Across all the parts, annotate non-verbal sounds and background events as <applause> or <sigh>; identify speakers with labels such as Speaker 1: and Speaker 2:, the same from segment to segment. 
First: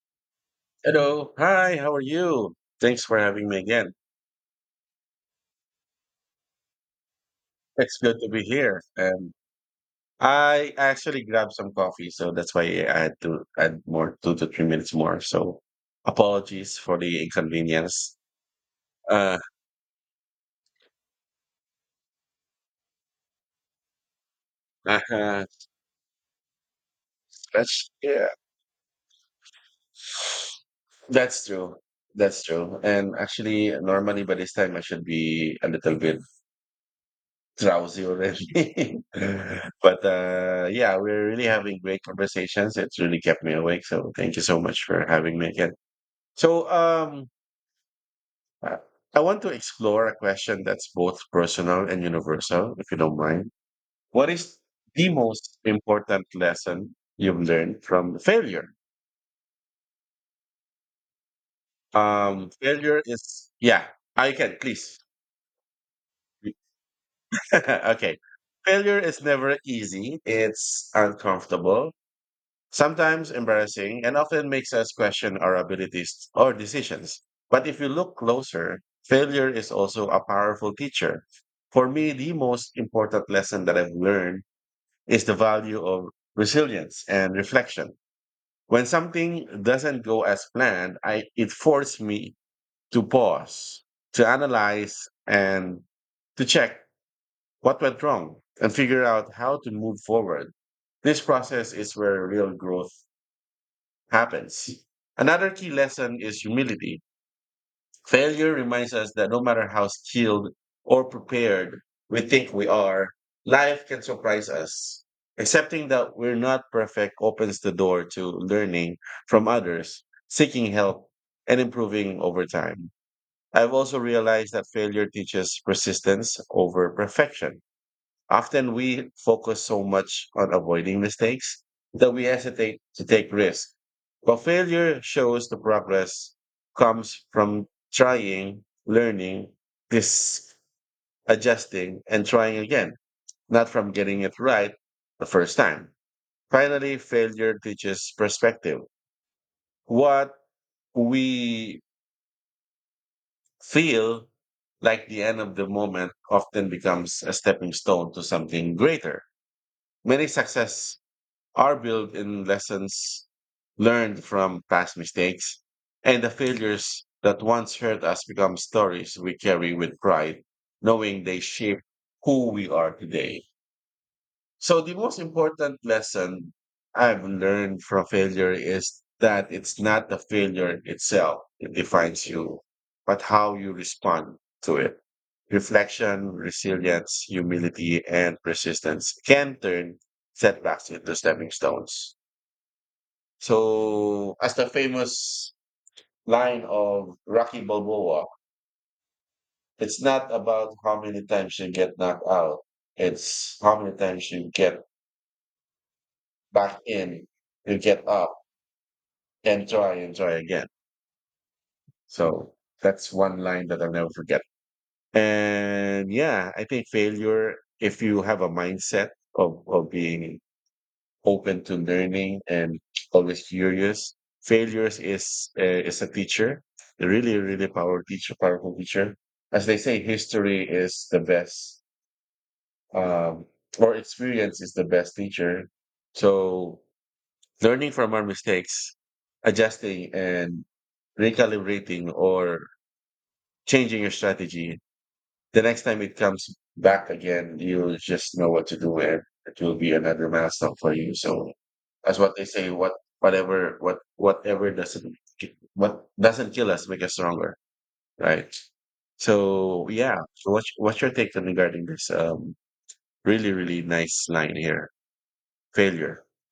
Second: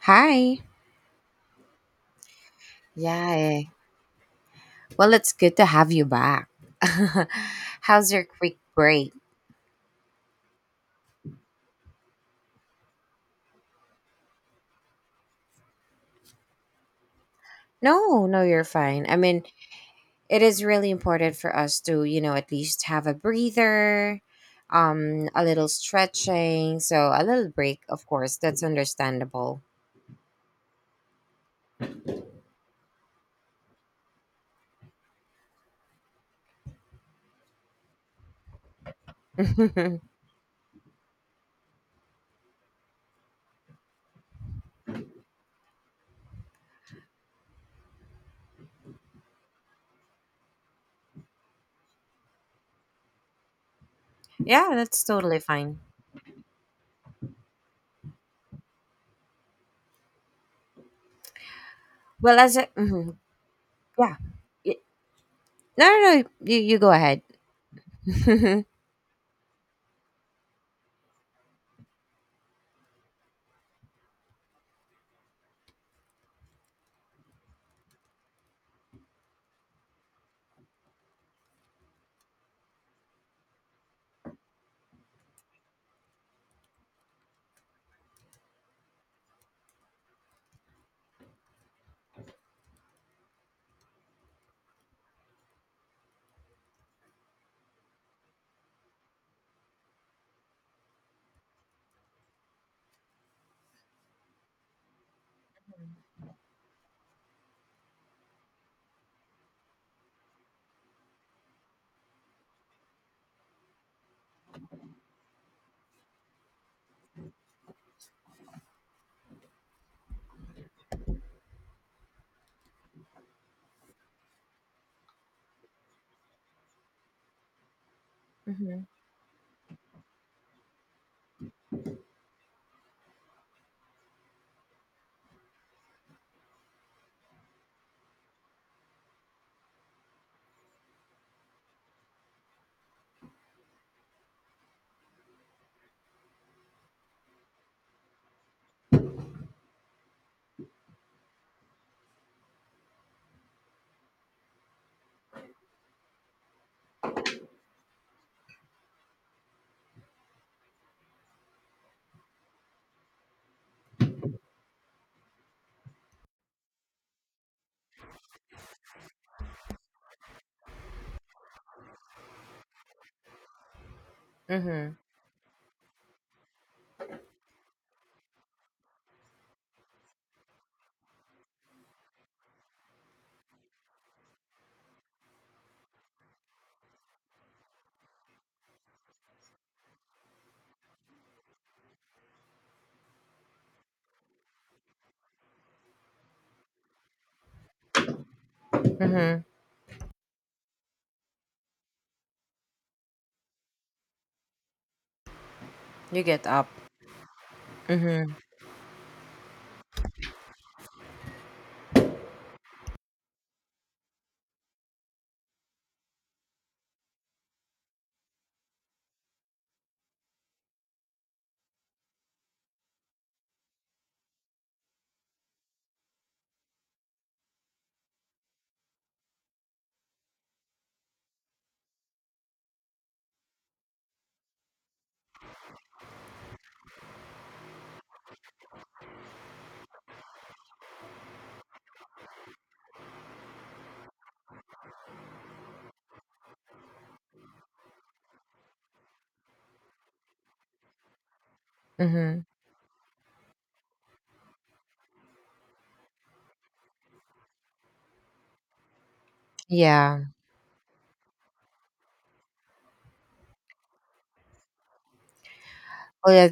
Speaker 1: Hi.
Speaker 2: Hello. Hi, how are you? Thanks for
Speaker 1: Yeah.
Speaker 2: having me
Speaker 1: Eh.
Speaker 2: again.
Speaker 1: Well, it's good to have you back. <laughs>
Speaker 2: It's
Speaker 1: How's
Speaker 2: good
Speaker 1: your
Speaker 2: to be
Speaker 1: quick
Speaker 2: here.
Speaker 1: break?
Speaker 2: I actually grabbed some coffee, so that's why I had to add more 2 to 3 minutes more. So apologies for the inconvenience.
Speaker 1: No, no, you're fine. I
Speaker 2: Uh,
Speaker 1: mean, it is really important for us to, you know, at least have a breather, a
Speaker 2: uh,
Speaker 1: little stretching, so a little break,
Speaker 2: that's
Speaker 1: of
Speaker 2: yeah,
Speaker 1: course. That's understandable.
Speaker 2: that's true. That's true. And actually, normally by this time I should be a little bit drowsy already.
Speaker 1: <laughs>
Speaker 2: <laughs>
Speaker 1: yeah,
Speaker 2: But yeah, we're really having great conversations. It's really kept me awake. So thank you so much for having me again. So um, I I want to explore a question that's both personal and universal, if you don't mind. What is
Speaker 1: that's
Speaker 2: the
Speaker 1: totally
Speaker 2: most
Speaker 1: fine.
Speaker 2: important lesson you've learned from failure?
Speaker 1: Well,
Speaker 2: Um,
Speaker 1: as a
Speaker 2: failure
Speaker 1: mhm,
Speaker 2: is, yeah,
Speaker 1: yeah,
Speaker 2: I can,
Speaker 1: Y-
Speaker 2: please.
Speaker 1: No, no, no, you go ahead.
Speaker 2: <laughs>
Speaker 1: <laughs>
Speaker 2: Okay.
Speaker 1: mhm,
Speaker 2: Failure is never easy. It's uncomfortable, sometimes embarrassing, and often makes us question our abilities or decisions. But if you look closer, failure is also a powerful teacher. For me, the most important lesson that I've learned is the value of resilience and reflection. When something doesn't go as planned, it forced me to pause, to analyze, and to check what went wrong and figure out how to move forward. This process is where real growth happens. Another key lesson is humility. Failure reminds us that no matter how skilled or prepared we think we are, life can surprise us. Accepting that we're not perfect opens the door to learning from others, seeking help, and improving over time. I've also realized that failure teaches persistence over perfection. Often we focus so much on avoiding mistakes that we hesitate to take risks. But failure shows the progress comes from trying, learning, this adjusting, and trying again, not from getting it right the first time. Finally, failure teaches perspective. What we feel like the end of the moment often becomes a stepping stone to something greater. Many success are built in lessons learned from past mistakes, and the failures that once hurt us become stories we carry with pride, knowing they shape who we are today. So, the
Speaker 1: mhm,
Speaker 2: most important lesson I've learned from failure is that it's not the failure itself that defines you, but how you respond to it. Reflection, resilience, humility, and persistence can turn setbacks into stepping stones. So, as the famous line of Rocky Balboa,
Speaker 1: mhm.
Speaker 2: it's not about how many times you get knocked out, it's how many times you get
Speaker 1: You get up.
Speaker 2: back in, you get
Speaker 1: Mhm,
Speaker 2: up and try again. So, that's one line that I'll never forget. And yeah, I think failure, if you have a mindset of being open to learning and always curious. Failures is a teacher, a really powerful teacher, powerful teacher. As they say, history is the best, um, or experience is the best teacher. So learning from our mistakes, adjusting and recalibrating or changing your strategy the next time it comes back again, you'll just know what to do, and it will be another milestone for you. So that's what
Speaker 1: mhm.
Speaker 2: they say. What doesn't kill us make us stronger, right? So yeah,
Speaker 1: Yeah.
Speaker 2: so what's your take on regarding this? Really nice line here. Failure.
Speaker 1: Well, yeah,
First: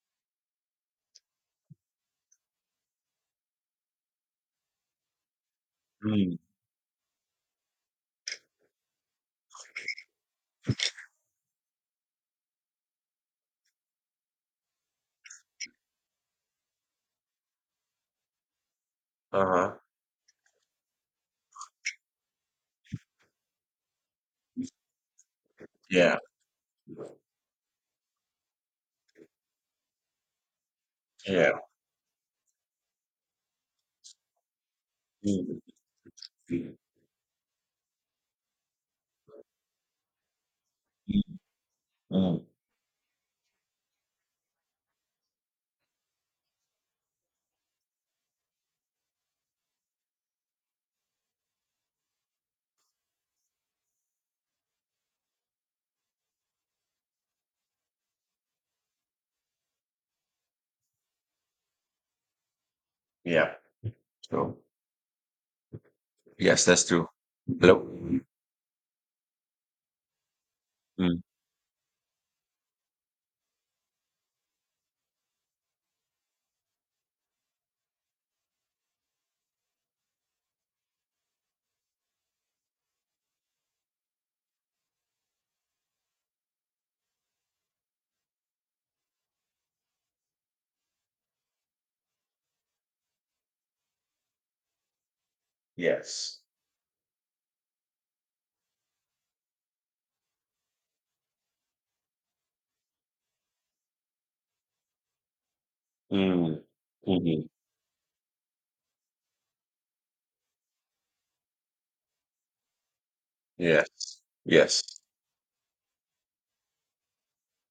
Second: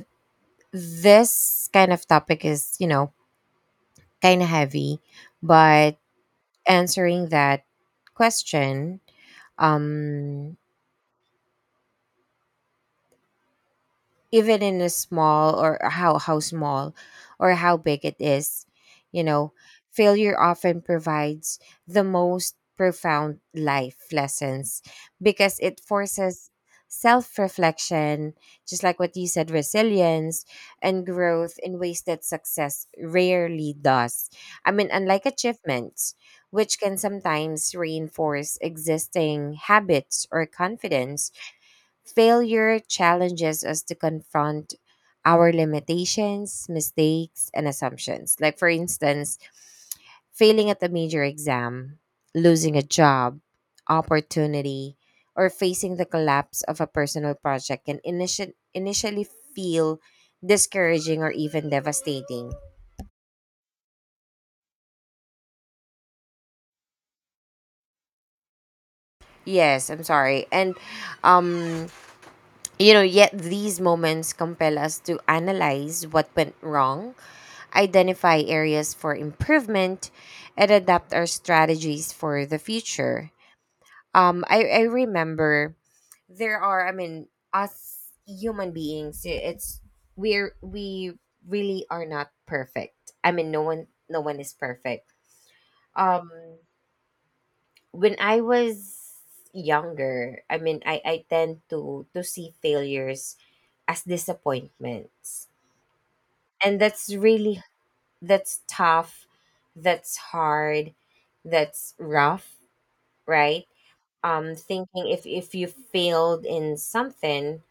Speaker 1: this kind of topic is, you know, kind of heavy, but
Speaker 2: Mm.
Speaker 1: answering that question, um, even in a small or how small or how big it is, you
Speaker 2: Uh
Speaker 1: know,
Speaker 2: huh.
Speaker 1: failure often provides the most profound life lessons because it
Speaker 2: Yeah.
Speaker 1: forces self-reflection, just like what you said. Resilience and
Speaker 2: Yeah.
Speaker 1: growth in ways that success rarely does. I mean, unlike
Speaker 2: Mm.
Speaker 1: achievements,
Speaker 2: Mm.
Speaker 1: which can sometimes reinforce existing habits or confidence.
Speaker 2: Mm.
Speaker 1: Failure challenges us to confront our limitations, mistakes, and assumptions. Like, for instance, failing at a major exam, losing a job, opportunity, or facing the collapse of a personal project can initially feel discouraging or even devastating.
Speaker 2: Yeah. So yes, that's true. Hello.
Speaker 1: Yes, I'm sorry. And
Speaker 2: Mm.
Speaker 1: um you know, yet these moments compel us to analyze what went wrong, identify areas for improvement, and adapt our strategies for the future. I remember there are, I mean, us human beings, it's we really are not perfect. I mean, no one is perfect. Um,
Speaker 2: Yes.
Speaker 1: when I was younger, I mean, I tend to see failures as disappointments,
Speaker 2: Mm.
Speaker 1: and that's
Speaker 2: Mhm.
Speaker 1: really, that's tough, that's hard, that's rough, right?
Speaker 2: Yes. Yes.
Speaker 1: Thinking if you failed in something,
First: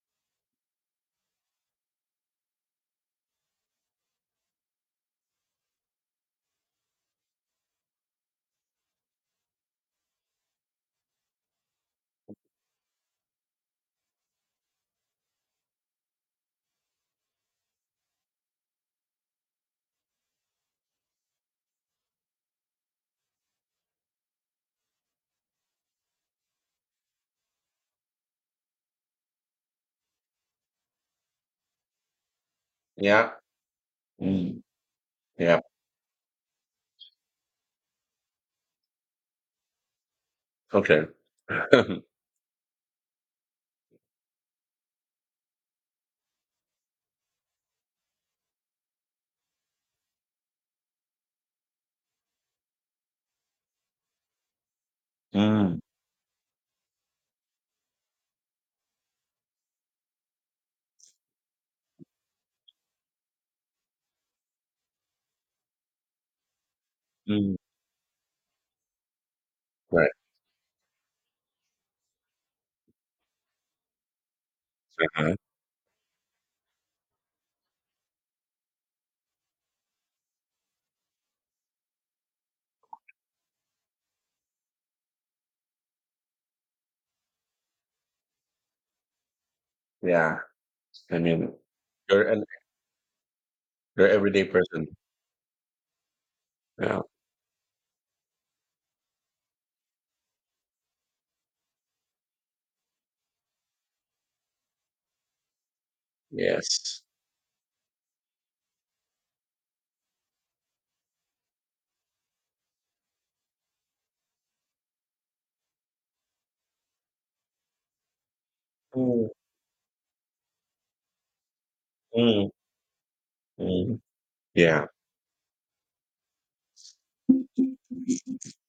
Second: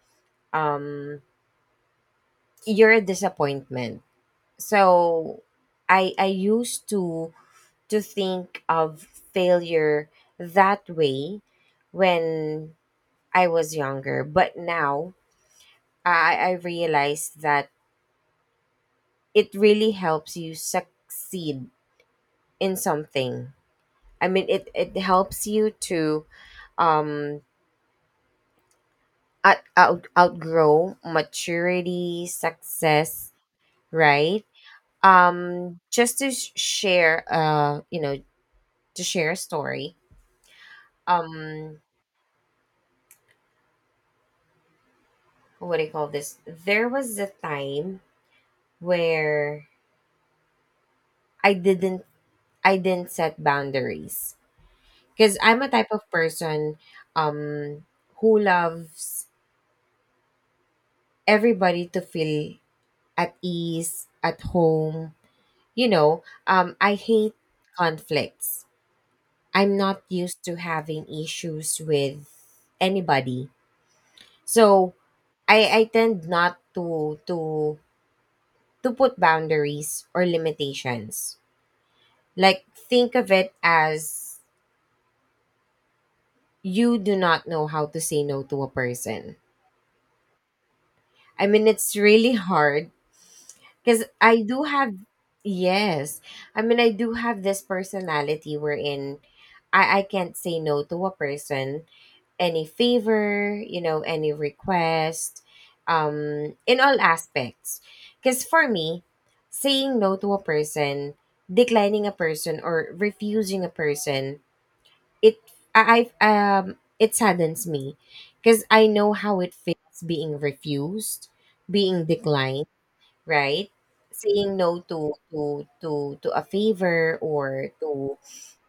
Speaker 1: um, you're a disappointment. So I used to think of failure that way when I was younger, but now I realized that it really helps you succeed in something. I mean, it helps you to um outgrow maturity,
Speaker 2: Yeah.
Speaker 1: success, right?
Speaker 2: Mm. Yeah.
Speaker 1: Just to share, you know, to share a story.
Speaker 2: Okay.
Speaker 1: Um,
Speaker 2: <laughs>
Speaker 1: what do you call this? There was a time where I didn't I didn't set boundaries because I'm a
Speaker 2: Mm.
Speaker 1: type of person, um, who loves everybody to feel at ease at home. You know, I hate
Speaker 2: Mm.
Speaker 1: conflicts. I'm not
Speaker 2: Right.
Speaker 1: used to having issues with anybody. So
Speaker 2: Uh-huh.
Speaker 1: I tend not to put boundaries or limitations. Like think of it as you do not know how to say no to a person.
Speaker 2: Yeah. I
Speaker 1: I
Speaker 2: mean,
Speaker 1: mean it's
Speaker 2: you're
Speaker 1: really <laughs>
Speaker 2: an
Speaker 1: hard. Because
Speaker 2: you're an
Speaker 1: I
Speaker 2: everyday
Speaker 1: do
Speaker 2: person.
Speaker 1: have, yes. I mean, I
Speaker 2: Yeah.
Speaker 1: do have this personality wherein I can't say no to a person, any favor, you know, any request, in all
Speaker 2: Yes.
Speaker 1: aspects. Because for me, saying no to a person, declining a person, or refusing a person, it, I, it saddens me because I know
Speaker 2: Mm.
Speaker 1: how it feels being refused, being
Speaker 2: Mm.
Speaker 1: declined, right?
Speaker 2: Mm.
Speaker 1: Saying no
Speaker 2: Yeah.
Speaker 1: to a favor or to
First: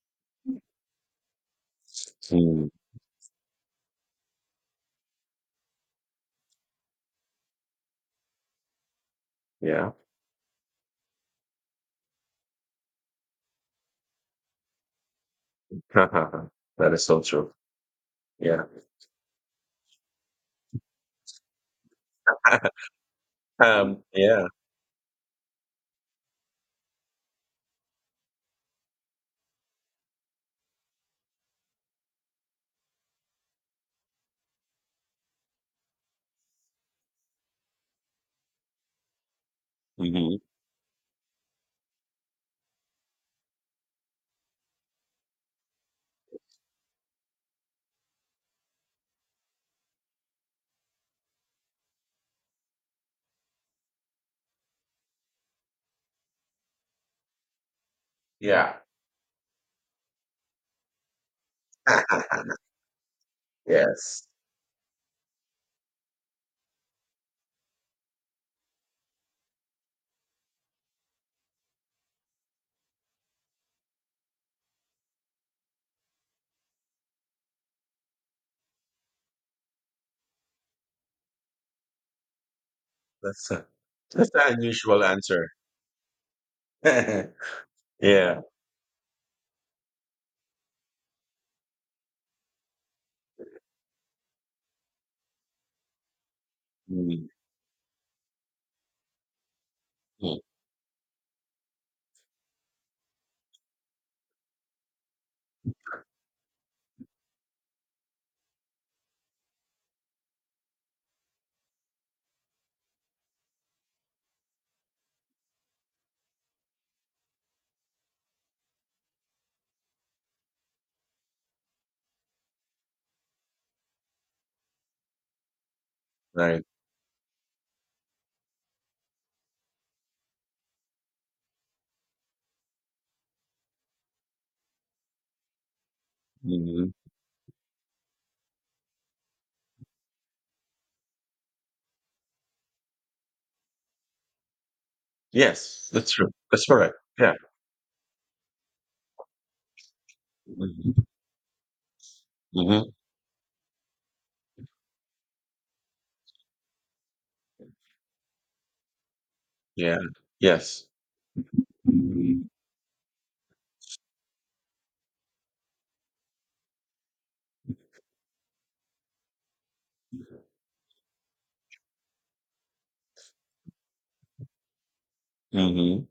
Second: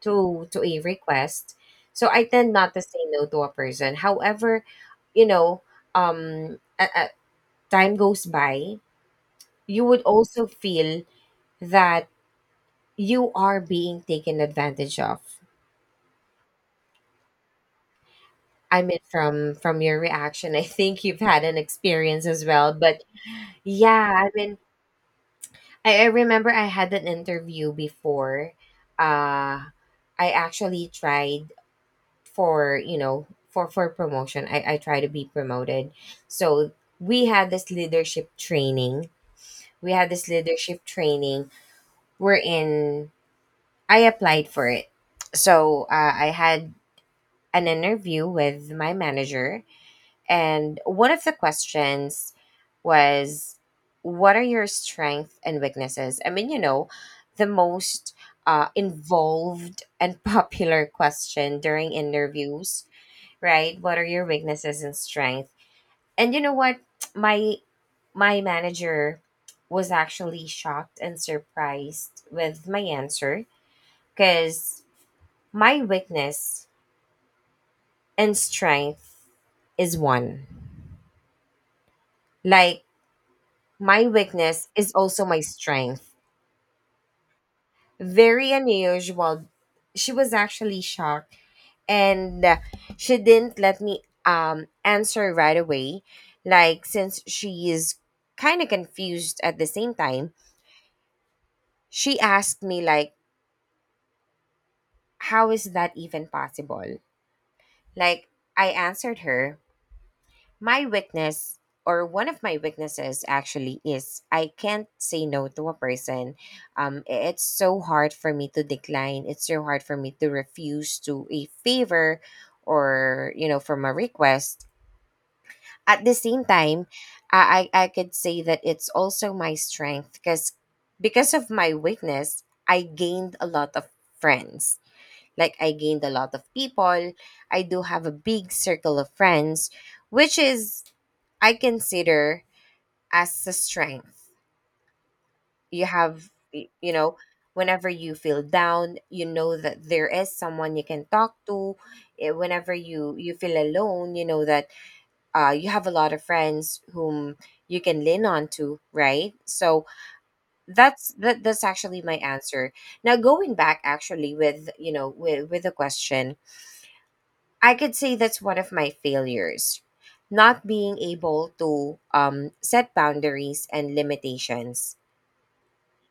Speaker 1: to a request. So I tend
Speaker 2: Mm.
Speaker 1: not to say no to a person. However, you know, a time goes by, you
Speaker 2: Yeah.
Speaker 1: would also feel that you are being taken advantage of.
Speaker 2: <laughs> That is so true. Yeah.
Speaker 1: I mean, from your reaction, I think you've had an experience as
Speaker 2: <laughs>
Speaker 1: well. But yeah, I
Speaker 2: Yeah.
Speaker 1: mean, I remember I had an interview before. Uh, I actually tried for, you know, for promotion. I try to be promoted. So we had this leadership training. We had this
Speaker 2: Hmm.
Speaker 1: leadership training. We're in. I applied for it. So I had an interview with my manager and one of the questions was, what are your strengths and weaknesses? I mean, you know, the most
Speaker 2: Yeah.
Speaker 1: involved and <laughs> popular question during
Speaker 2: <laughs>
Speaker 1: interviews, right? What are
Speaker 2: Yes.
Speaker 1: your weaknesses and strength? And you know what? <tsk> My my manager was actually shocked and surprised with my answer because my weakness and strength is one. Like,
Speaker 2: That's a,
Speaker 1: my
Speaker 2: that's an
Speaker 1: weakness is
Speaker 2: unusual
Speaker 1: also my
Speaker 2: answer.
Speaker 1: strength.
Speaker 2: <laughs> Yeah.
Speaker 1: Very unusual. She was actually shocked and she didn't let me answer right away. Like since
Speaker 2: Mm.
Speaker 1: she is kind of confused at the same time,
Speaker 2: Mm.
Speaker 1: she asked me like, how is that even possible? Like I answered her, my weakness, or one of my weaknesses actually, is I can't say no to a person. It's so hard for me to decline. It's so hard for me to refuse to a favor or, you know, from a request. At the same
Speaker 2: Right.
Speaker 1: time, I could say that it's also my strength because of my weakness, I gained a lot of friends. Like I gained a lot of
Speaker 2: Mhm.
Speaker 1: people. I do have a big circle of friends, which is I consider as a strength. You
Speaker 2: Yes, that's true.
Speaker 1: have,
Speaker 2: That's
Speaker 1: you
Speaker 2: correct.
Speaker 1: know,
Speaker 2: Yeah.
Speaker 1: whenever you feel down, you know that there is someone you
Speaker 2: Mhm.
Speaker 1: can talk to. Eh, whenever
Speaker 2: Mhm.
Speaker 1: you feel alone, you know that you have a lot of friends whom you can lean on to, right? So
Speaker 2: Yeah. Yes.
Speaker 1: that's that's actually my
Speaker 2: Mhm.
Speaker 1: answer. Now going back actually with, you know, with the question, I could say that's one of my failures. Not being able to set boundaries and limitations.
Speaker 2: Mhm.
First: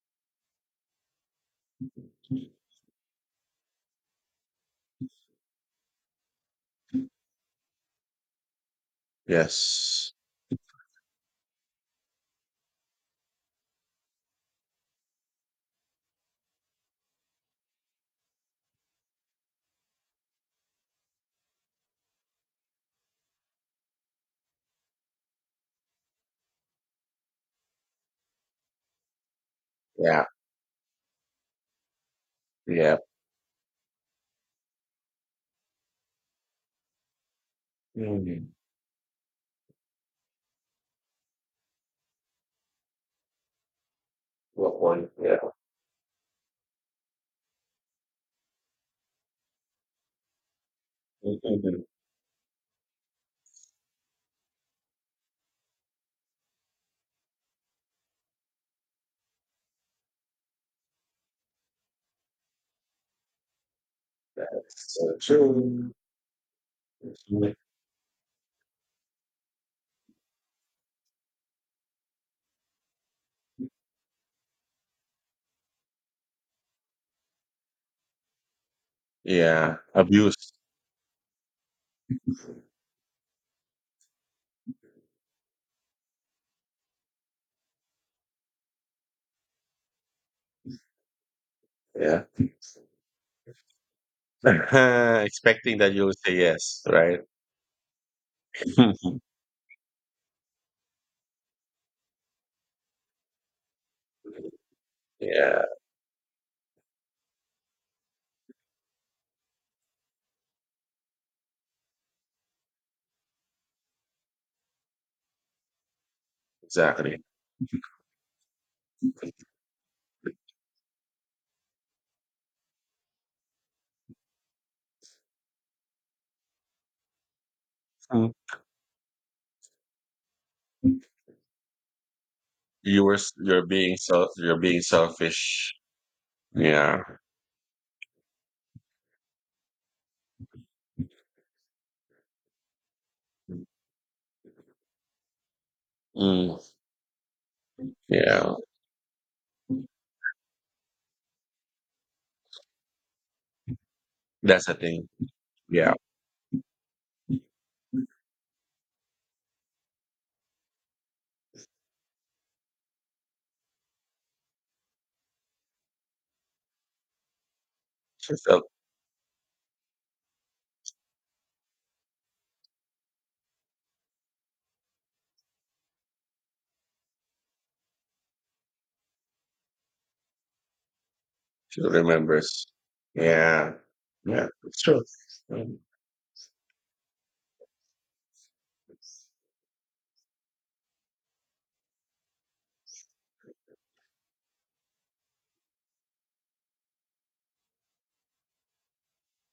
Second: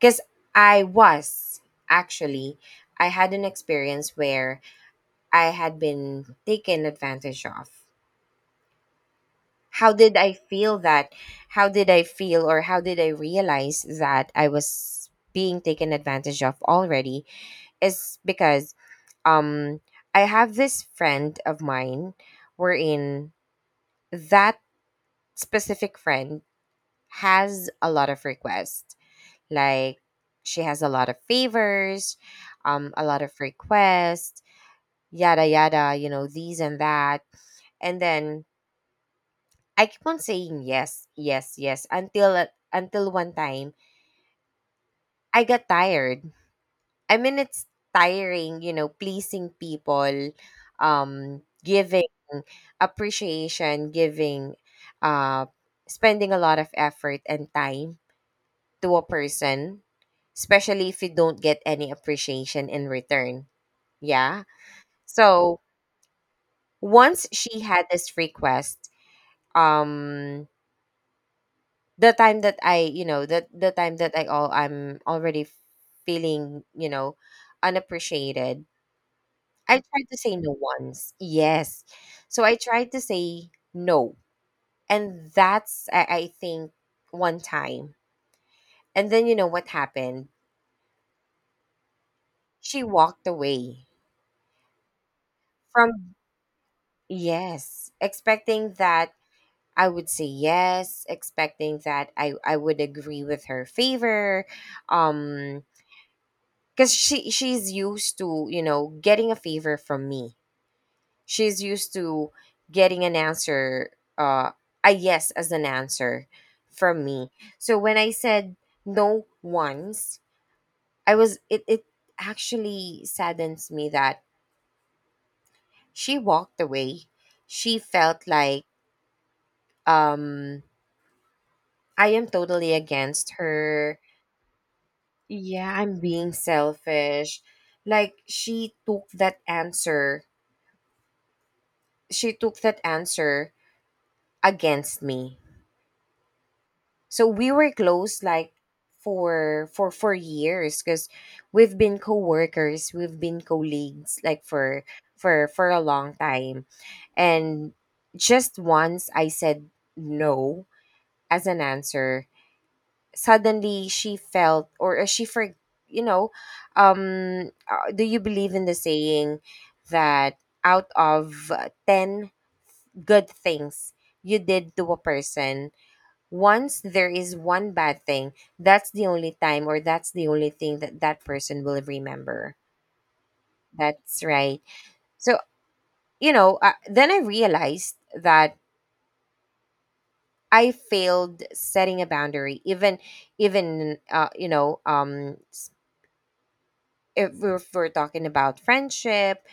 Speaker 1: Because I was actually, I had an experience where I had been taken advantage of. How
Speaker 2: Yes.
Speaker 1: did I feel that? How did I feel, or how did I realize that I was being taken advantage of already? Is because um, I have this friend of mine wherein that specific friend has a lot of requests. Like
Speaker 2: Yeah.
Speaker 1: she has a lot of favors,
Speaker 2: Yeah.
Speaker 1: a lot of requests, yada yada, you know, these and that. And then
Speaker 2: Mhm.
Speaker 1: I keep on saying yes, yes, yes until one time
Speaker 2: Good point.
Speaker 1: I
Speaker 2: Yeah.
Speaker 1: got tired. I mean it's tiring, you know, pleasing people,
Speaker 2: Mhm.
Speaker 1: giving appreciation, giving uh spending a lot of effort and time to a person, especially if you don't get any appreciation in return. Yeah.
Speaker 2: That's so
Speaker 1: So
Speaker 2: true.
Speaker 1: once
Speaker 2: Mhm.
Speaker 1: she had this request, um, the time that I, you know, the time that I all I'm already feeling, you know, unappreciated. I
Speaker 2: Yeah.
Speaker 1: tried to say no
Speaker 2: Abuse.
Speaker 1: once. Yes. So I tried to say no. And that's, I think one time. And then you know what happened?
Speaker 2: Yeah.
Speaker 1: She walked away
Speaker 2: <laughs> Expecting that you'll
Speaker 1: from.
Speaker 2: say yes, right?
Speaker 1: Yes, expecting that
Speaker 2: <laughs>
Speaker 1: I would say yes, expecting that I would agree with her favor,
Speaker 2: Yeah,
Speaker 1: um, because she's used to, you know, getting a favor from me. She's used to getting an answer, uh, a yes as an answer from
Speaker 2: exactly.
Speaker 1: me. So when I said no once, I was it it actually saddens me that she walked away. She felt
Speaker 2: Mm.
Speaker 1: like um I am totally
Speaker 2: You were s
Speaker 1: against
Speaker 2: you're being
Speaker 1: her.
Speaker 2: self you're being selfish.
Speaker 1: Yeah, I'm being
Speaker 2: Yeah.
Speaker 1: selfish. Like she took that answer. She took that answer against me.
Speaker 2: Mm.
Speaker 1: So we were close like
Speaker 2: Yeah.
Speaker 1: for for years because we've been co-workers, we've been colleagues like
Speaker 2: That's the
Speaker 1: for
Speaker 2: thing.
Speaker 1: for a
Speaker 2: Yeah.
Speaker 1: long time. And just once I said no as an answer, suddenly she felt or she for you know do you
Speaker 2: She
Speaker 1: believe in
Speaker 2: felt
Speaker 1: the saying that out of 10 good things you did to a person, once there is one bad thing, that's the only time or that's the only thing that that person will
Speaker 2: she
Speaker 1: remember.
Speaker 2: remembers. Yeah.
Speaker 1: That's
Speaker 2: Yeah,
Speaker 1: right.
Speaker 2: it's true.
Speaker 1: So
Speaker 2: Mm.
Speaker 1: you know then I realized that I failed setting a boundary, even you know um, if we're talking about friendship,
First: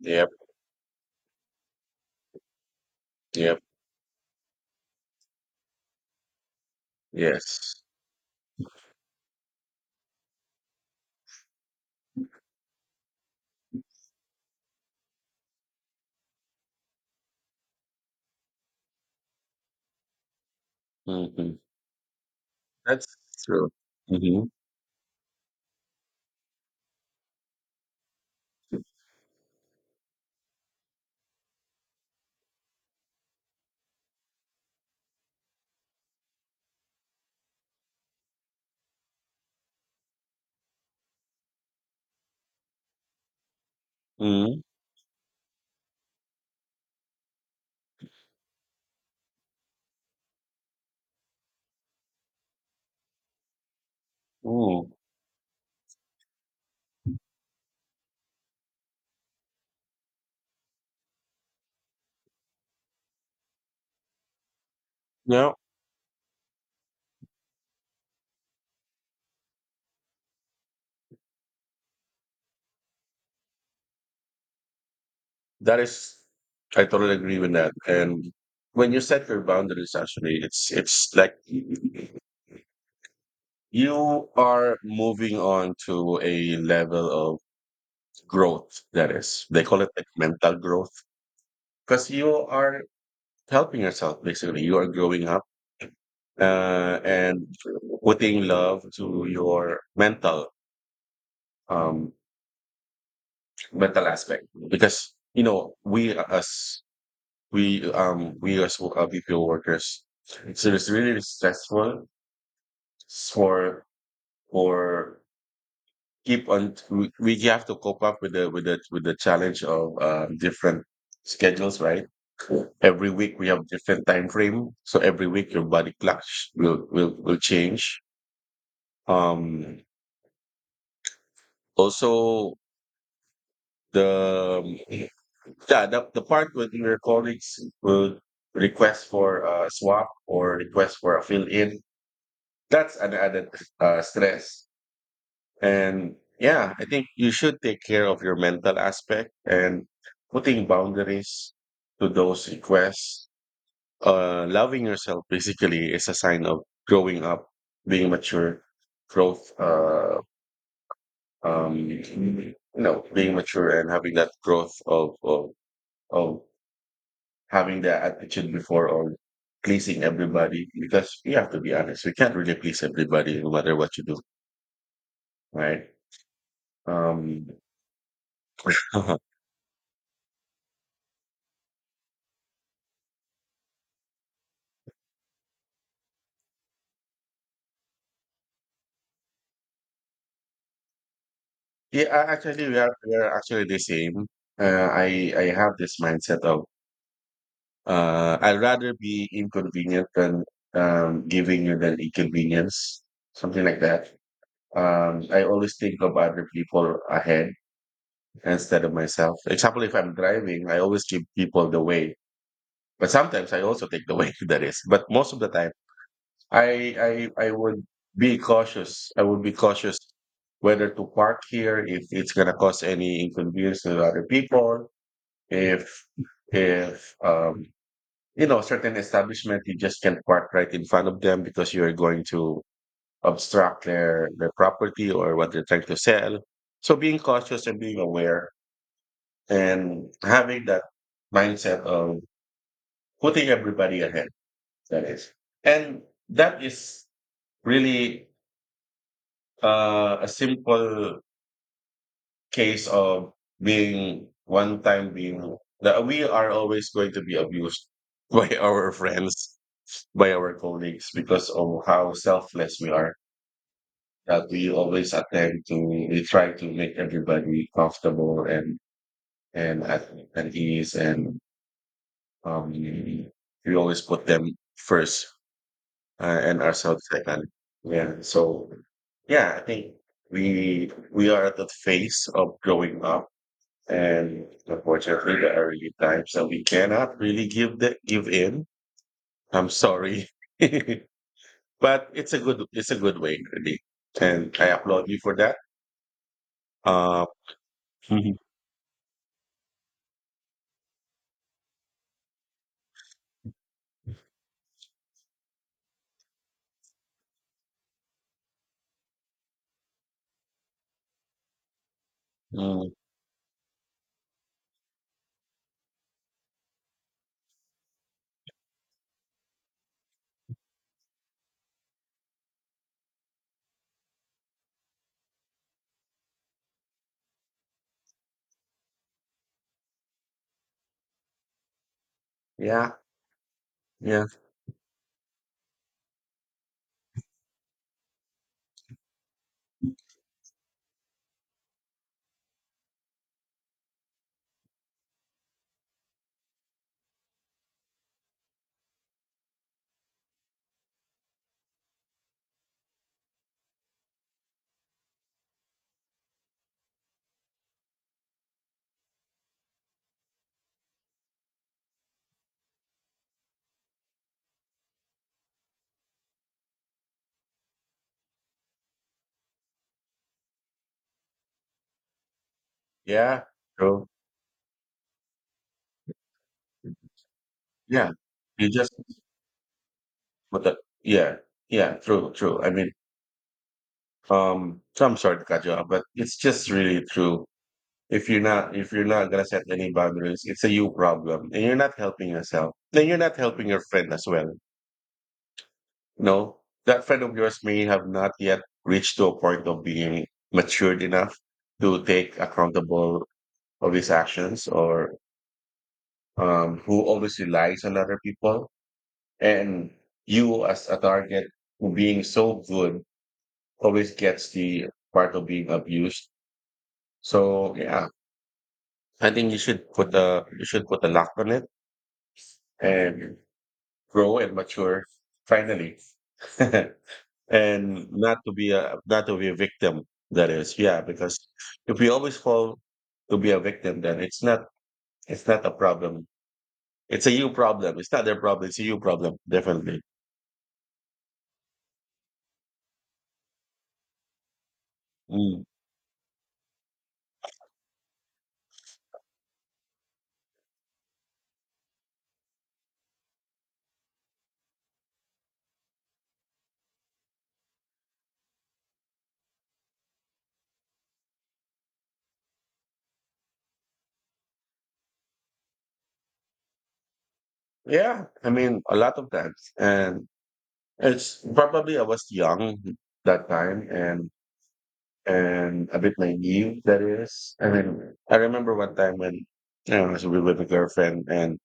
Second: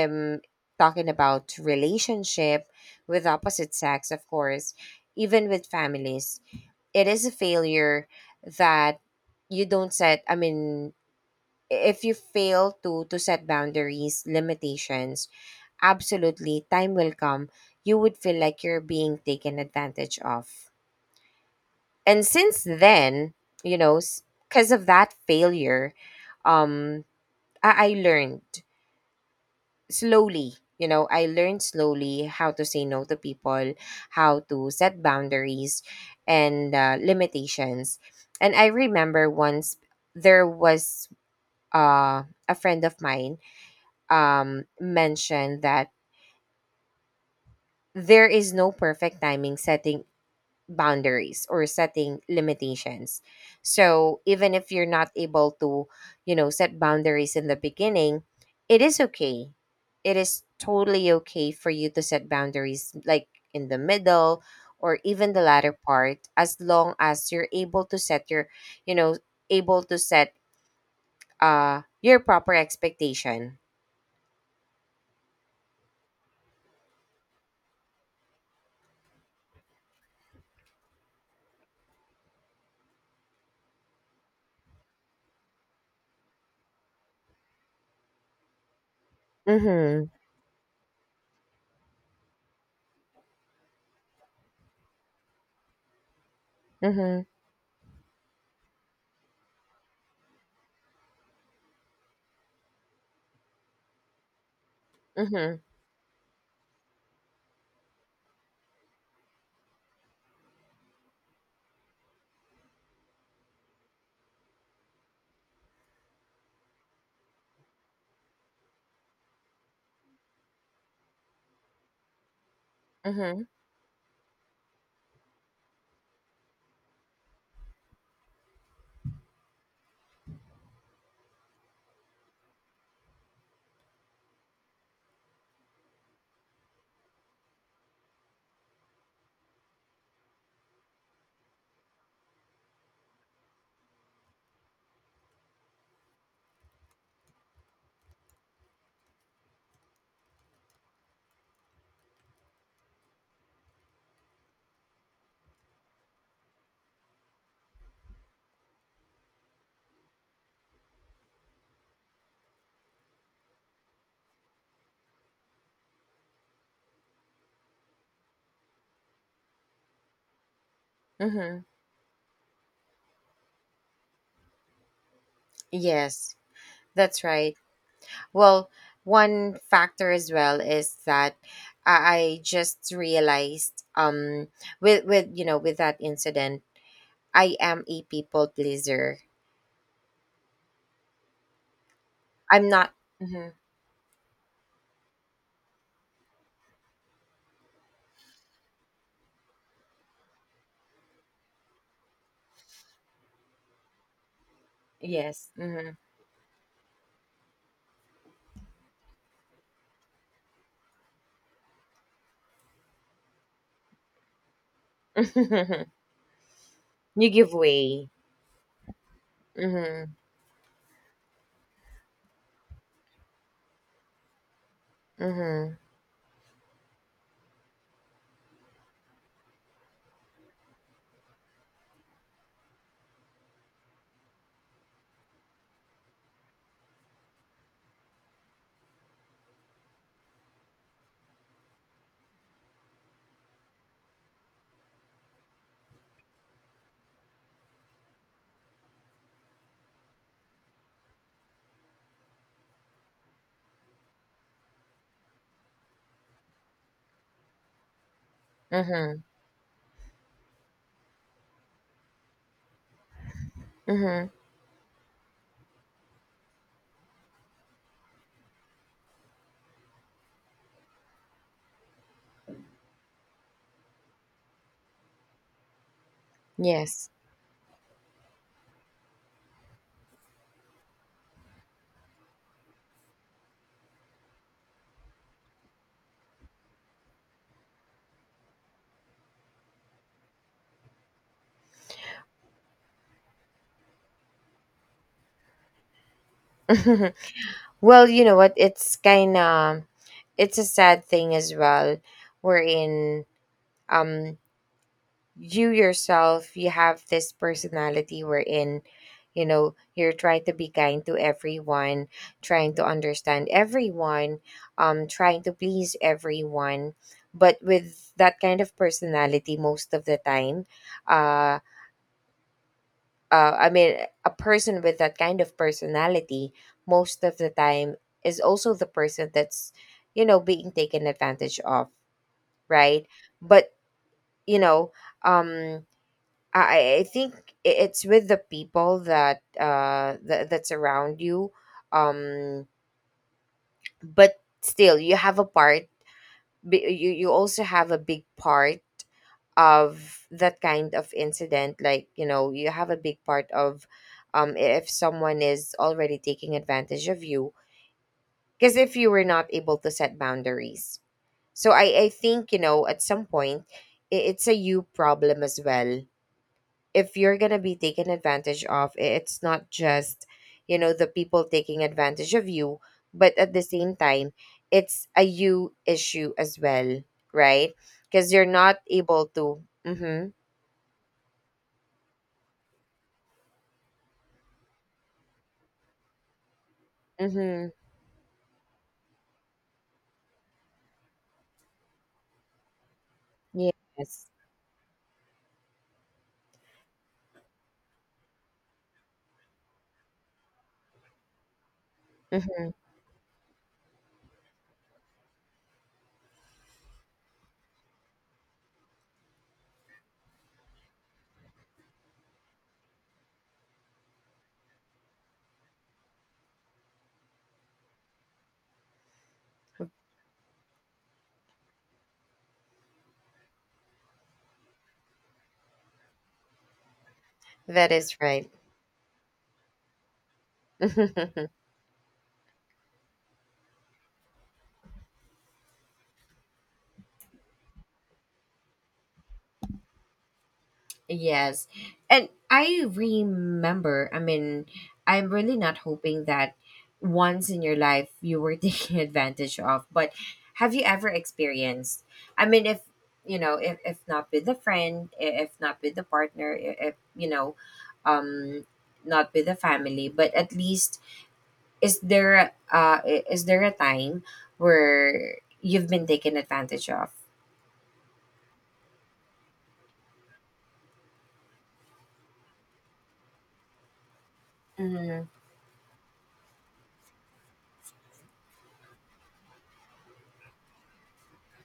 Speaker 2: Yep,
Speaker 1: talking about relationship with
Speaker 2: yep,
Speaker 1: opposite sex, of course, even with families, it is a
Speaker 2: yes.
Speaker 1: failure that you don't set. I mean, if you fail to set boundaries, limitations, absolutely, time will come. You would feel like you're being taken advantage of,
Speaker 2: Mhm.
Speaker 1: and since
Speaker 2: That's
Speaker 1: then,
Speaker 2: true.
Speaker 1: you know,
Speaker 2: Mhm,
Speaker 1: because of that failure, um, I learned. Slowly, you know, I learned slowly how to say no to people, how to set boundaries and limitations. And I remember once there was a friend of mine
Speaker 2: mhm,
Speaker 1: mentioned that there is no perfect timing setting boundaries or setting limitations. So even if you're
Speaker 2: mm.
Speaker 1: not able to, you know, set boundaries in the beginning, it is okay. It is totally okay for you to set boundaries like in the middle or even the
Speaker 2: No,
Speaker 1: latter part as long as you're able to set your, you know, able to set your proper expectation.
Speaker 2: that is I totally agree with that, and when you set your boundaries, actually, it's like you are moving on to a level of growth, that is. They call it, like,
Speaker 1: Mhm.
Speaker 2: mental growth, because you are helping yourself, basically. You are growing up.
Speaker 1: Mhm.
Speaker 2: And putting love to your mental um mental aspect because you
Speaker 1: Mhm.
Speaker 2: know we as BPO workers so it's really stressful for for we have to cope up with the with the challenge of different schedules, right? Every week
Speaker 1: Mhm.
Speaker 2: we have different time frame, so every week your body clock will will change. um Also, the <clears throat> yeah, the part with your colleagues would request for a swap or request for a fill in. That's an added stress. And yeah, I think you should take care of your mental aspect and putting boundaries to those requests. Loving yourself basically is a sign of growing up, being mature, growth, uh, you know, being mature and having that growth of having that attitude before or pleasing everybody because we have to
Speaker 1: Mhm.
Speaker 2: be honest, we can't really please everybody no matter what you do, right?
Speaker 1: Yes. That's
Speaker 2: Um,
Speaker 1: right. Well,
Speaker 2: <laughs> yeah,
Speaker 1: one factor as well is that I just realized with, you know, with that incident I am a people pleaser.
Speaker 2: actually,
Speaker 1: I'm not.
Speaker 2: we are
Speaker 1: Hmm.
Speaker 2: actually the same. I have this mindset of I'd rather be inconvenient than giving you an inconvenience, something like that. I
Speaker 1: Yes.
Speaker 2: always
Speaker 1: Hmm.
Speaker 2: think of other people ahead instead of myself. Example, if I'm driving, I always give people the way. But sometimes I also take the way, <laughs> that is. But most of the time,
Speaker 1: <laughs>
Speaker 2: I I
Speaker 1: You
Speaker 2: I
Speaker 1: give
Speaker 2: would
Speaker 1: way.
Speaker 2: be cautious. I would be cautious
Speaker 1: Hmm.
Speaker 2: whether to park here if it's gonna cause any inconvenience to other people.
Speaker 1: Hmm.
Speaker 2: If if you know certain establishment you just can't park right in front of them because you're going to obstruct their property or what they're trying to sell. So being cautious and being aware and having that mindset of putting everybody ahead. That is. And that is really a simple case of being one time being that we are always going to be abused <laughs> by our
Speaker 1: Hmm.
Speaker 2: friends, by our colleagues because of how selfless we are.
Speaker 1: Hmm.
Speaker 2: That we always attempt to we try to make everybody comfortable and at ease and we always put them first and ourselves
Speaker 1: Yes.
Speaker 2: second. Yeah. So yeah, I think we are at the phase of growing up, and unfortunately, the early times that we cannot really give the give in. I'm sorry, <laughs> but it's a good, it's a good way really, and I applaud you for that.
Speaker 1: <laughs>
Speaker 2: Uh,
Speaker 1: Well, you
Speaker 2: Mhm.
Speaker 1: know what? It's kind of it's a sad thing as well. Wherein Um, you yourself you have this personality wherein you know you're trying to be kind to everyone, trying to
Speaker 2: Mm,
Speaker 1: understand everyone, trying to please everyone. But with that kind of personality, most of the time, uh I mean, a person with that kind of personality, most of the time, is also the person that's, you know, being taken advantage of,
Speaker 2: yeah,
Speaker 1: right? But,
Speaker 2: yeah,
Speaker 1: you know, um, I think it's with the people that that's around you, um. But still, you have a part. You you also have a big part of that kind of incident. Like, you know, you have a big part of, if someone is already taking advantage of you, because if you were not able to set boundaries. So I think, you know, at some point, it's a you problem as well. If you're going to be taken advantage of, it's not just, you know, the people taking advantage of you, but
Speaker 2: yeah,
Speaker 1: at the same
Speaker 2: true.
Speaker 1: time, it's a you issue as well, right?
Speaker 2: Yeah,
Speaker 1: Because you're
Speaker 2: you
Speaker 1: not
Speaker 2: just
Speaker 1: able to. Mm-hmm.
Speaker 2: but the, yeah, yeah, true, true. I mean, so I'm sorry to cut you off, but it's just really true,
Speaker 1: Mm-hmm.
Speaker 2: if you're not, if you're not gonna set any boundaries, it's a you problem, and you're not helping yourself. Then you're not helping your friend as
Speaker 1: Yes.
Speaker 2: well. No, that friend of yours may have not yet reached to a point of being matured enough to take
Speaker 1: Mm-hmm.
Speaker 2: accountable of his actions, or who always relies on other people, and you as a target who being so good always gets the part of being abused. So yeah, I think you should put a, you should put a lock on it and grow and mature finally <laughs> and
Speaker 1: That is
Speaker 2: not
Speaker 1: right.
Speaker 2: to be a, not to be a victim, that is, yeah, because
Speaker 1: <laughs>
Speaker 2: if we always fall to be a victim, then it's not, it's not a problem, it's a you problem, it's not their problem, it's a you problem definitely.
Speaker 1: Yes. And I remember, I mean, I'm really
Speaker 2: Mm.
Speaker 1: not hoping that once in your life you were <laughs> taken advantage of, but have you ever experienced? I mean, if, you know, if not with a friend, if not with a partner, if, you know, um, not with a family, but at least is there is there a time where you've been taken advantage of?
Speaker 2: Yeah, I mean a lot of times, and it's probably I was young that time
Speaker 1: Mm-hmm.
Speaker 2: and a bit naive, that is. I mean I remember one time when you know, I was with a girlfriend and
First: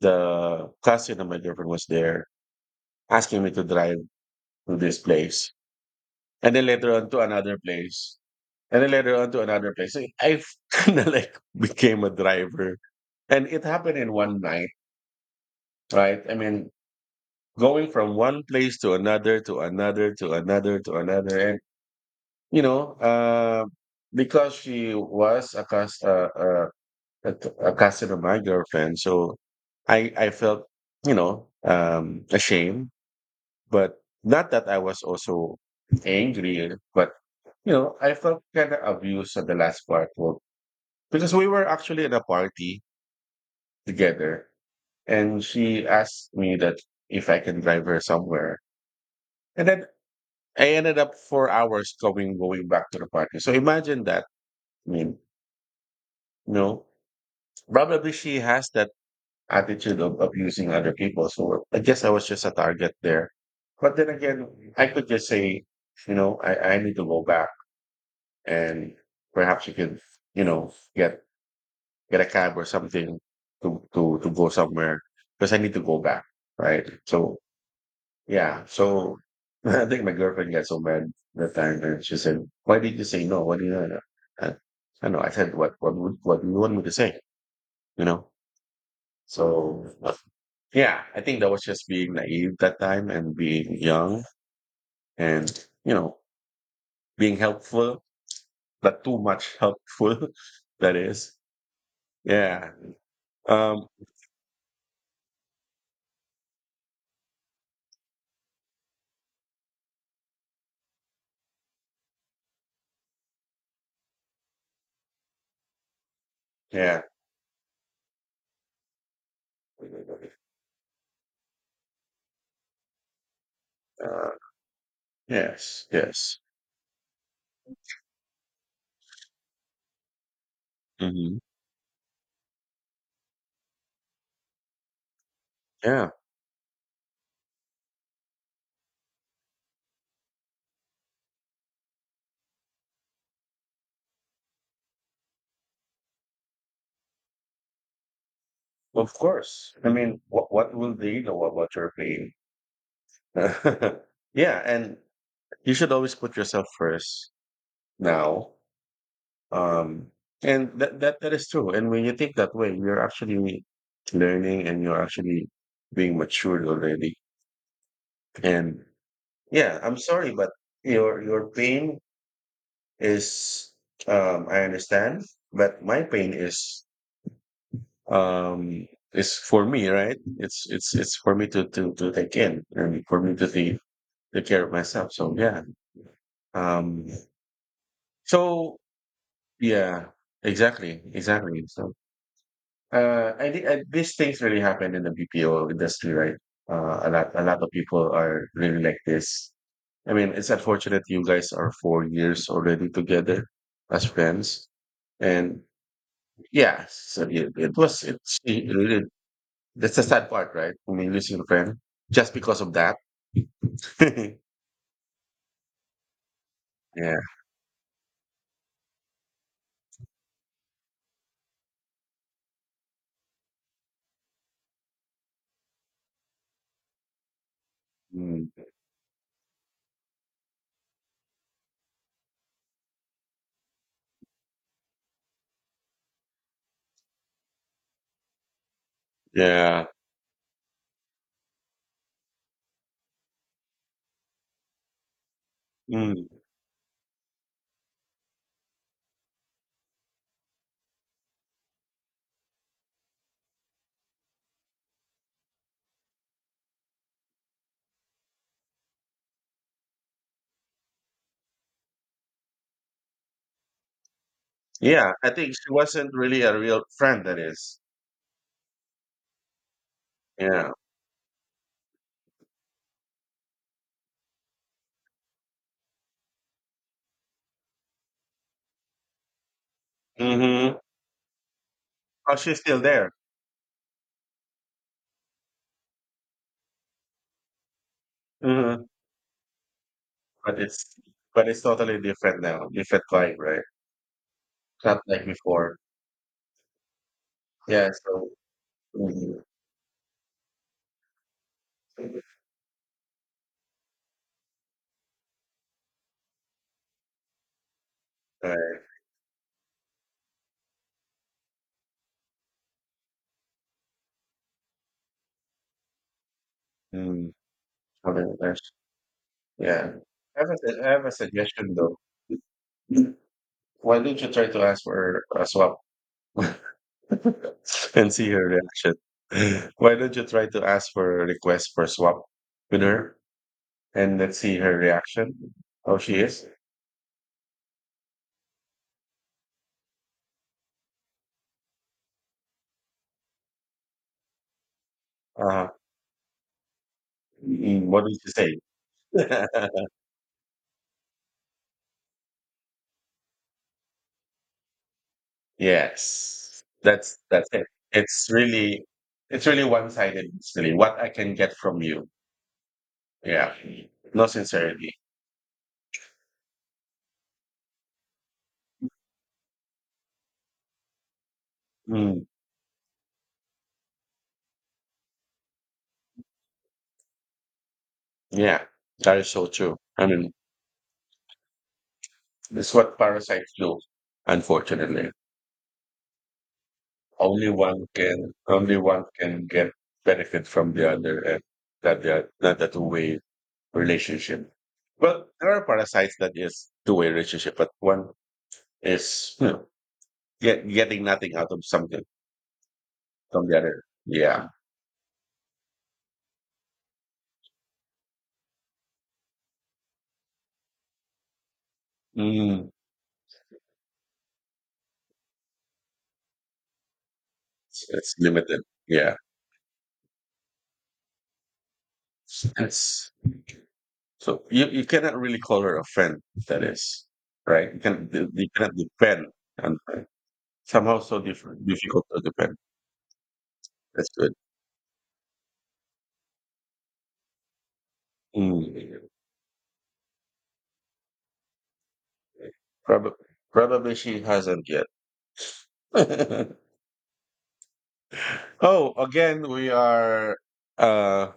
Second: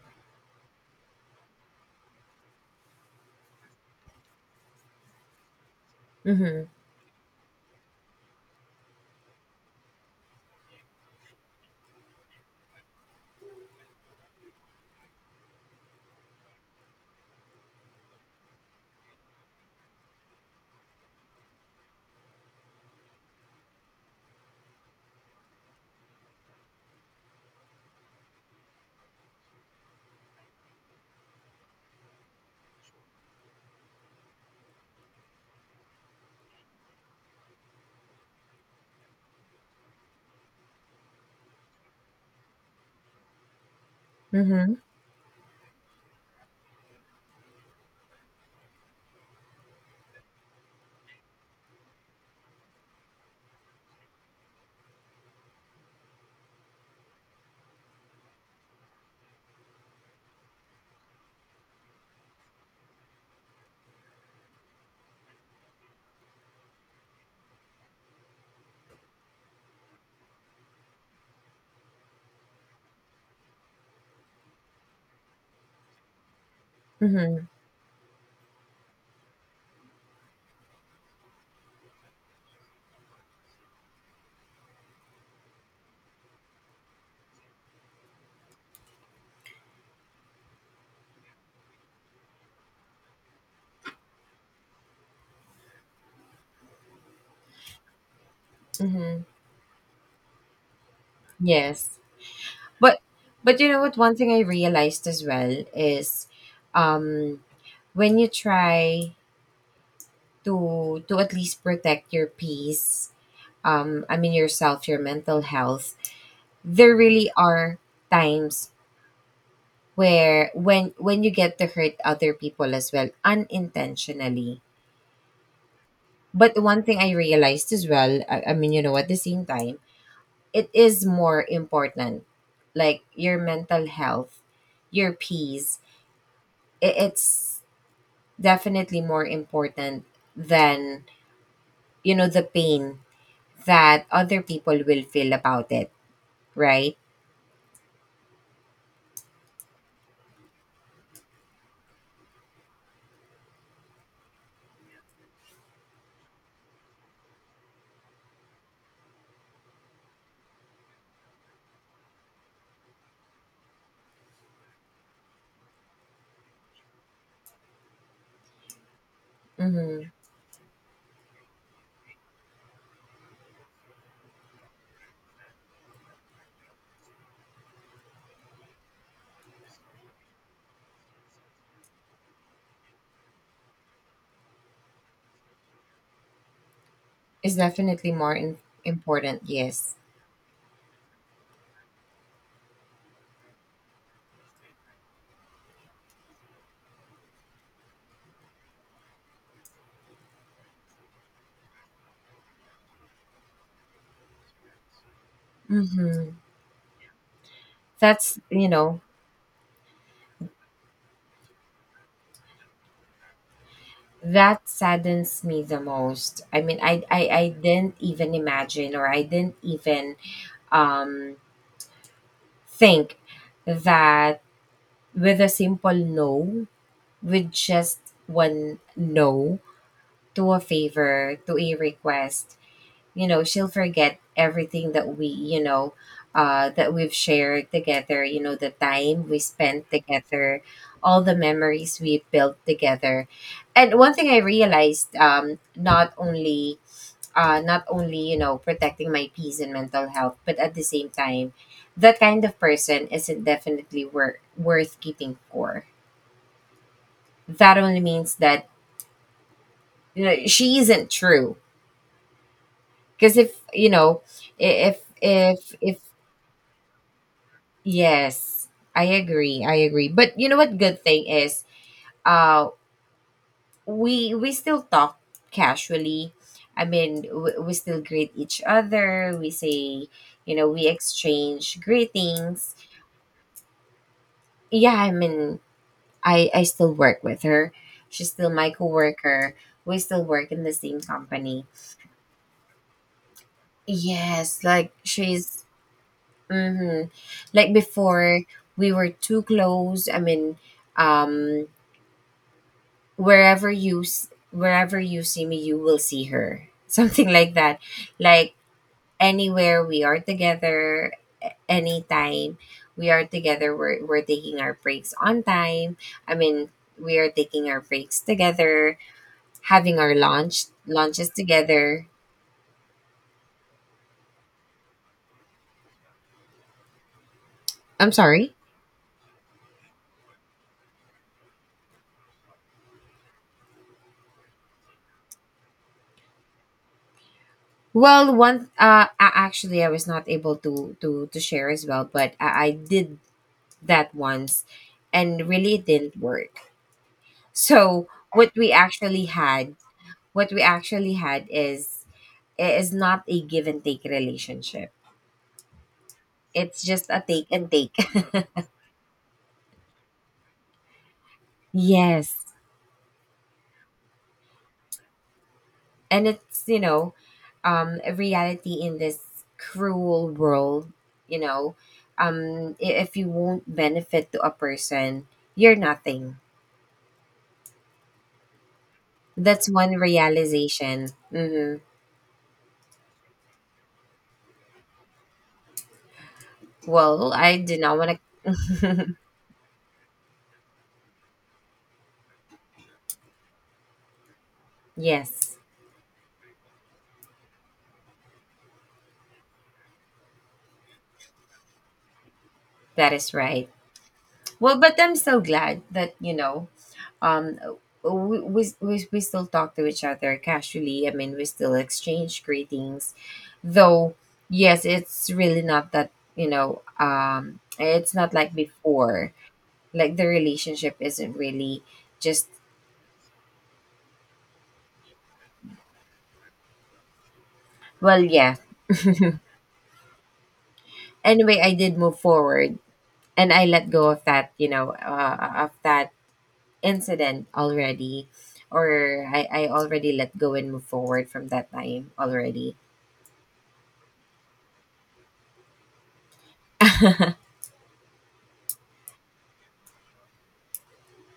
Speaker 2: the cousin of my girlfriend was there asking me to drive to this place and then
Speaker 1: Mm-hmm.
Speaker 2: later on to another place and then later on to another place. So I kind of <laughs> like became a driver, and it happened in one night, right? I mean going from one place to another to another to another to another, and you know because she was a, a cousin of my girlfriend, so I felt you know ashamed. But not that I was also angry, but you know, I felt kind of abused at the last part, well, because we were actually at a party together,
Speaker 1: Mm-hmm.
Speaker 2: and she asked me that if I can drive her somewhere, and then I ended up 4 hours going going back to the party. So imagine that. I mean, you know, probably she has that attitude of abusing other people. So I guess I was just a target there. But then again, I could just say, you know, I need to go back and perhaps you could, you know, get a cab or something to go somewhere because I need to go back, right? So
Speaker 1: Mm-hmm.
Speaker 2: yeah, so <laughs> I think my girlfriend got so mad that time, and she said, "Why did you say no? What do you?" know?" I, I know. I said, what would what do you want me to say?" You know. So yeah, I think that was just being naive that time and being young and you know being helpful, but too
Speaker 1: Mm-hmm.
Speaker 2: much helpful. <laughs> That is,
Speaker 1: Yes.
Speaker 2: yeah.
Speaker 1: But but you know
Speaker 2: Um,
Speaker 1: what? One thing I realized as well is, um, when you try to at least protect your peace, I mean yourself, your mental health, there
Speaker 2: Yeah.
Speaker 1: really are times where when you get to hurt other people as well
Speaker 2: Uh,
Speaker 1: unintentionally.
Speaker 2: yes, yes.
Speaker 1: But one thing I realized as well, I mean, you know, at the same time, it is
Speaker 2: Mhm.
Speaker 1: more important, like, your mental health, your peace.
Speaker 2: Yeah,
Speaker 1: It's definitely more important than, you know, the pain that other people will feel about it, right?
Speaker 2: of course. I mean, what will they know about your pain? <laughs> Yeah, and you should always put yourself first now. Um, and that is true. And when you think that way, you're actually learning and you're actually being matured already. And yeah, I'm
Speaker 1: Mm-hmm.
Speaker 2: sorry, but your pain is I understand, but my pain is um it's for me, right? It's for me to take in and for me to take, take care of myself, so yeah, um
Speaker 1: Is definitely more
Speaker 2: so
Speaker 1: important, yes.
Speaker 2: yeah, exactly, exactly. So I think, these things really happen in the BPO industry, right? A lot of people are really like this. I mean, it's unfortunate you guys are 4 years already together as friends, and
Speaker 1: Mm-hmm.
Speaker 2: yeah, so it was it's
Speaker 1: That's, you know,
Speaker 2: really. That's the sad part, right? I mean, losing a friend just because of that. <laughs> Yeah.
Speaker 1: that saddens me the most. I mean, I didn't even imagine or I didn't even um think that with a simple no, with just
Speaker 2: Mm.
Speaker 1: one no to a favor, to a request, you know, she'll forget everything that we, you know, that we've shared together, you know, the time we
Speaker 2: Yeah.
Speaker 1: spent together, all the memories we built together. And one thing I realized, um, not
Speaker 2: Mm.
Speaker 1: only not only, you know, protecting my peace and mental health, but at the same time, that kind of person isn't definitely worth keeping for. That only means that, you know, she isn't true. Because if you know,
Speaker 2: Yeah, I think she
Speaker 1: if
Speaker 2: wasn't really a real friend. That is.
Speaker 1: Yes, I agree. I agree. But you know
Speaker 2: Yeah.
Speaker 1: what good thing is, uh we still talk casually. I mean, we still greet each other. We say, you know,
Speaker 2: Mm-hmm.
Speaker 1: we exchange
Speaker 2: Oh, she's
Speaker 1: greetings.
Speaker 2: still there.
Speaker 1: Yeah, I mean, I still work with her. She's still my
Speaker 2: Mm-hmm.
Speaker 1: coworker. We still work
Speaker 2: But
Speaker 1: in the
Speaker 2: it's
Speaker 1: same
Speaker 2: but it's
Speaker 1: company.
Speaker 2: totally different now. Different vibe, right?
Speaker 1: Yes, like
Speaker 2: Not like
Speaker 1: she's
Speaker 2: before.
Speaker 1: mhm, like
Speaker 2: Yeah. So.
Speaker 1: before we were
Speaker 2: Mhm.
Speaker 1: too close. I mean, um, wherever you wherever you see me, you will see her, <laughs> something like that. Like
Speaker 2: Right.
Speaker 1: anywhere we are together, anytime we are together, we're taking our breaks on time. I mean, we are
Speaker 2: Mm.
Speaker 1: taking our breaks
Speaker 2: Okay, that's-
Speaker 1: together,
Speaker 2: Yeah.
Speaker 1: having our
Speaker 2: I have,
Speaker 1: lunch
Speaker 2: I have a
Speaker 1: lunches
Speaker 2: suggestion though.
Speaker 1: together.
Speaker 2: Why don't you try to ask for a swap? <laughs> <laughs>
Speaker 1: I'm
Speaker 2: And see her
Speaker 1: sorry.
Speaker 2: reaction. <laughs> Why don't you try to ask for a request for swap with her, and let's see her reaction? How she is?
Speaker 1: Well, one actually I was not able to to share as well, but I did that once, and
Speaker 2: Uh,
Speaker 1: really it didn't work.
Speaker 2: mm, what
Speaker 1: So
Speaker 2: did she
Speaker 1: what
Speaker 2: say?
Speaker 1: we actually had,
Speaker 2: <laughs>
Speaker 1: what we actually had is not a give and take relationship.
Speaker 2: Yes,
Speaker 1: It's just a take
Speaker 2: that's it.
Speaker 1: and take.
Speaker 2: It's
Speaker 1: <laughs>
Speaker 2: really it's really one sided. Really, what I can get from you?
Speaker 1: yes.
Speaker 2: Yeah, no sincerity.
Speaker 1: And it's, you know, a reality in this cruel world, you know,
Speaker 2: Mm,
Speaker 1: if you won't benefit to a person, you're nothing.
Speaker 2: yeah, that is so
Speaker 1: That's
Speaker 2: true.
Speaker 1: one
Speaker 2: I mean,
Speaker 1: realization. Hmm.
Speaker 2: it's what parasites do, unfortunately.
Speaker 1: Well, I do not want
Speaker 2: Only one
Speaker 1: to. <laughs>
Speaker 2: can get benefit from the other, and that the not a two-way relationship. Well, there
Speaker 1: yes,
Speaker 2: are parasites that is two-way relationship, but one is, you know, getting nothing out of something
Speaker 1: that is
Speaker 2: from the
Speaker 1: right.
Speaker 2: other. Yeah,
Speaker 1: Well, but I'm so glad that, you know, um uh, we still talk to each other casually. I mean, we still exchange
Speaker 2: mm.
Speaker 1: greetings, though. Yes, it's really not that, you know, um,
Speaker 2: it's,
Speaker 1: it's
Speaker 2: it's
Speaker 1: not like
Speaker 2: limited. Yeah,
Speaker 1: before. Like the relationship isn't really just
Speaker 2: it's so you cannot really call her a friend. That is right.
Speaker 1: well,
Speaker 2: You
Speaker 1: yeah.
Speaker 2: cannot
Speaker 1: <laughs>
Speaker 2: depend on her. Somehow so
Speaker 1: anyway,
Speaker 2: different,
Speaker 1: I did
Speaker 2: difficult
Speaker 1: move
Speaker 2: to depend.
Speaker 1: forward, and I let
Speaker 2: That's
Speaker 1: go of
Speaker 2: good.
Speaker 1: that, you know, of that incident already.
Speaker 2: Mm.
Speaker 1: Or I already let go and move forward from that time already.
Speaker 2: Probably, probably she hasn't yet. <laughs> Oh, again, we are uh,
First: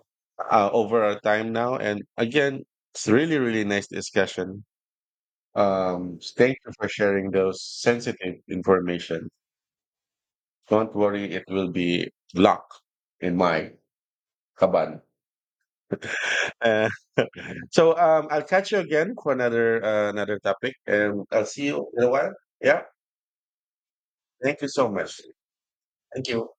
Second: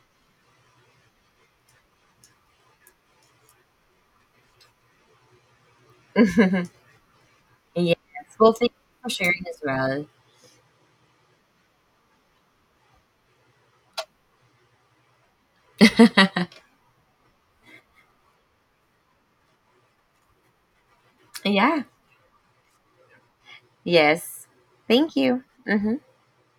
Speaker 2: over our time now, and again, it's really, really nice discussion. Thank you
Speaker 1: <laughs>
Speaker 2: for sharing those
Speaker 1: Yes.
Speaker 2: sensitive
Speaker 1: Well, thank you for
Speaker 2: information.
Speaker 1: sharing as
Speaker 2: Don't worry, it will be locked in my kaban.
Speaker 1: well.
Speaker 2: Uh, <laughs> so I'll catch you again for another another topic, and I'll
Speaker 1: <laughs>
Speaker 2: see
Speaker 1: yeah.
Speaker 2: you in a while. Yeah,
Speaker 1: Yes.
Speaker 2: thank you so
Speaker 1: Thank
Speaker 2: much.
Speaker 1: you. Hmm.
Speaker 2: Thank you.